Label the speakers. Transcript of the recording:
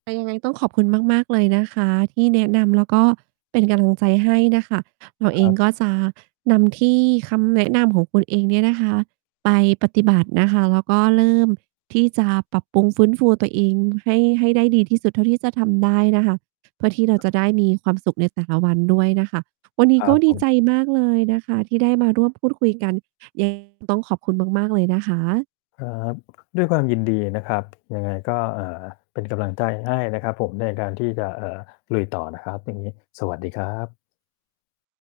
Speaker 1: แต่ยังไงต้องขอบคุณมาก ๆ เลยนะคะที่แนะนำ แล้วก็เป็นกำลังใจให้น่ะค่ะ เราเ
Speaker 2: ค
Speaker 1: อ
Speaker 2: ร
Speaker 1: ง
Speaker 2: ับ
Speaker 1: ก็จะนำที่ คำแนะนำของคุณเองเนี่ยนะคะ ไปปฏิบัตินะคะ แล้วก็เริ่มที่จะปรับปรุงฟื้นฟูตัวเองให้ ให้ได้ดีที่สุดเท่าที่จะทำได้นะคะ เพื่อที่เราจะได้มีความสุขในแต่ละวันด้วยนะคะ วันนี
Speaker 2: ค
Speaker 1: ้
Speaker 2: รั
Speaker 1: ก็
Speaker 2: บ
Speaker 1: ด
Speaker 2: ผ
Speaker 1: ี
Speaker 2: ม
Speaker 1: ใจมากเลยนะคะที่ได้มาร่วมพูดคุยกัน ยัง ไง ต้องขอบคุณมาก ๆ เลยนะคะ
Speaker 2: ครับ ด้วยความยินดีนะครับ ยังไงก็ เอ่อ เป็นกำลังใจให้ นะครับผมในการที่จะ เอ่อ ลุยต่อนะครับ วันนี้สวัสดีครับ